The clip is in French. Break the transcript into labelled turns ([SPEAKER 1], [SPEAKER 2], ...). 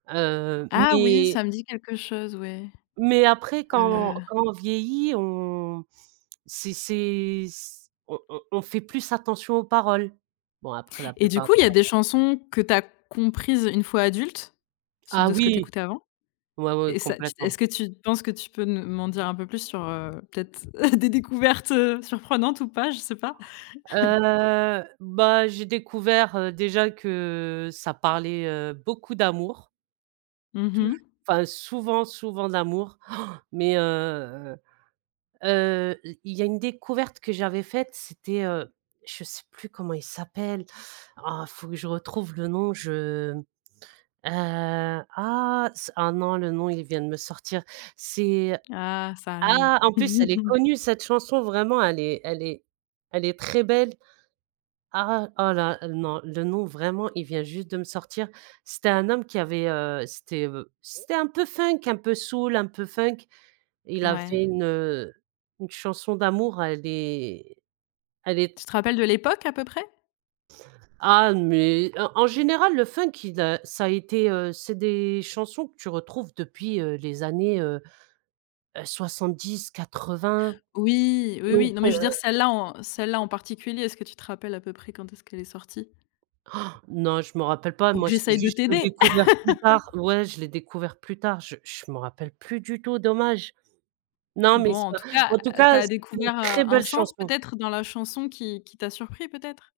[SPEAKER 1] Heu,
[SPEAKER 2] Ah oui,
[SPEAKER 1] mais
[SPEAKER 2] ça me dit quelque chose, ouais.
[SPEAKER 1] mais après quand
[SPEAKER 2] Heu
[SPEAKER 1] quand on vieillit on c'est c'est c on on on fait plus attention aux paroles. Bon, après la
[SPEAKER 2] Et du
[SPEAKER 1] plupart
[SPEAKER 2] coup
[SPEAKER 1] des
[SPEAKER 2] il y a
[SPEAKER 1] paroles
[SPEAKER 2] des chansons que tu as comprises une fois adulte? Ce
[SPEAKER 1] Ah
[SPEAKER 2] de ce que tu
[SPEAKER 1] oui!
[SPEAKER 2] écoutais avant?
[SPEAKER 1] Ouais, ouais,
[SPEAKER 2] Et ça tu est-ce
[SPEAKER 1] complètement.
[SPEAKER 2] que tu penses que tu peux me m'en dire un peu plus sur heu, peut-être des découvertes, heu, surprenantes ou pas? Je sais pas.
[SPEAKER 1] Heu, bah, j'ai découvert déjà que ça parlait, heu, beaucoup d'amour
[SPEAKER 2] Mmh
[SPEAKER 1] touj
[SPEAKER 2] mh.
[SPEAKER 1] enfin souvent souvent d'amour. Mais heu heu, i il y a une découverte que j'avais faite c'était, heu, je sais plus comment il s'appelle! Oh faut que je retrouve le nom, je m heu, ah ce ah non le nom il vient de me sortir. C'est
[SPEAKER 2] Ah. Ça arrive.
[SPEAKER 1] ah! En plus elle est connue, cette chanson, vraiment elle est elle est elle est très belle. Ah! Oh là non, le nom vraiment il vient juste de me sortir. C'était un homme qui avait, heu, c'était, heu, b c'était un peu funk, un peu soul, un peu funk. Il a
[SPEAKER 2] Ouais.
[SPEAKER 1] fait une, heu, une chanson d'amour elle est elle est
[SPEAKER 2] Tu te rappelles de l'époque à peu près?
[SPEAKER 1] Ah mais, en en général le funk il a ça était, heu, c'est des chansons que tu retrouves depuis, heu, les années, heu heu, 70-80,
[SPEAKER 2] Oui, oui,
[SPEAKER 1] donc
[SPEAKER 2] oui, non mais
[SPEAKER 1] heu
[SPEAKER 2] je veux dire celle là en celle là en particulier, est-ce que tu te rappelles à peu près quand est-ce qu'elle est sortie
[SPEAKER 1] Non, je me rappelle pas.
[SPEAKER 2] pour que
[SPEAKER 1] Moi c'est
[SPEAKER 2] j'essaye de
[SPEAKER 1] juste, j'ai
[SPEAKER 2] t'aider!
[SPEAKER 1] découvert plus tard ouais je l'ai découvert plus tard, je je me rappelle plus du tout, dommage! Non, mais
[SPEAKER 2] Bon
[SPEAKER 1] c'est
[SPEAKER 2] en
[SPEAKER 1] pas
[SPEAKER 2] tout cas,
[SPEAKER 1] en tout
[SPEAKER 2] tu
[SPEAKER 1] cas,
[SPEAKER 2] as
[SPEAKER 1] c'est une
[SPEAKER 2] découvert, heu,
[SPEAKER 1] très
[SPEAKER 2] un
[SPEAKER 1] belle
[SPEAKER 2] sens
[SPEAKER 1] chanson.
[SPEAKER 2] peut-être dans la chanson qui qui t'a surpris peut-être?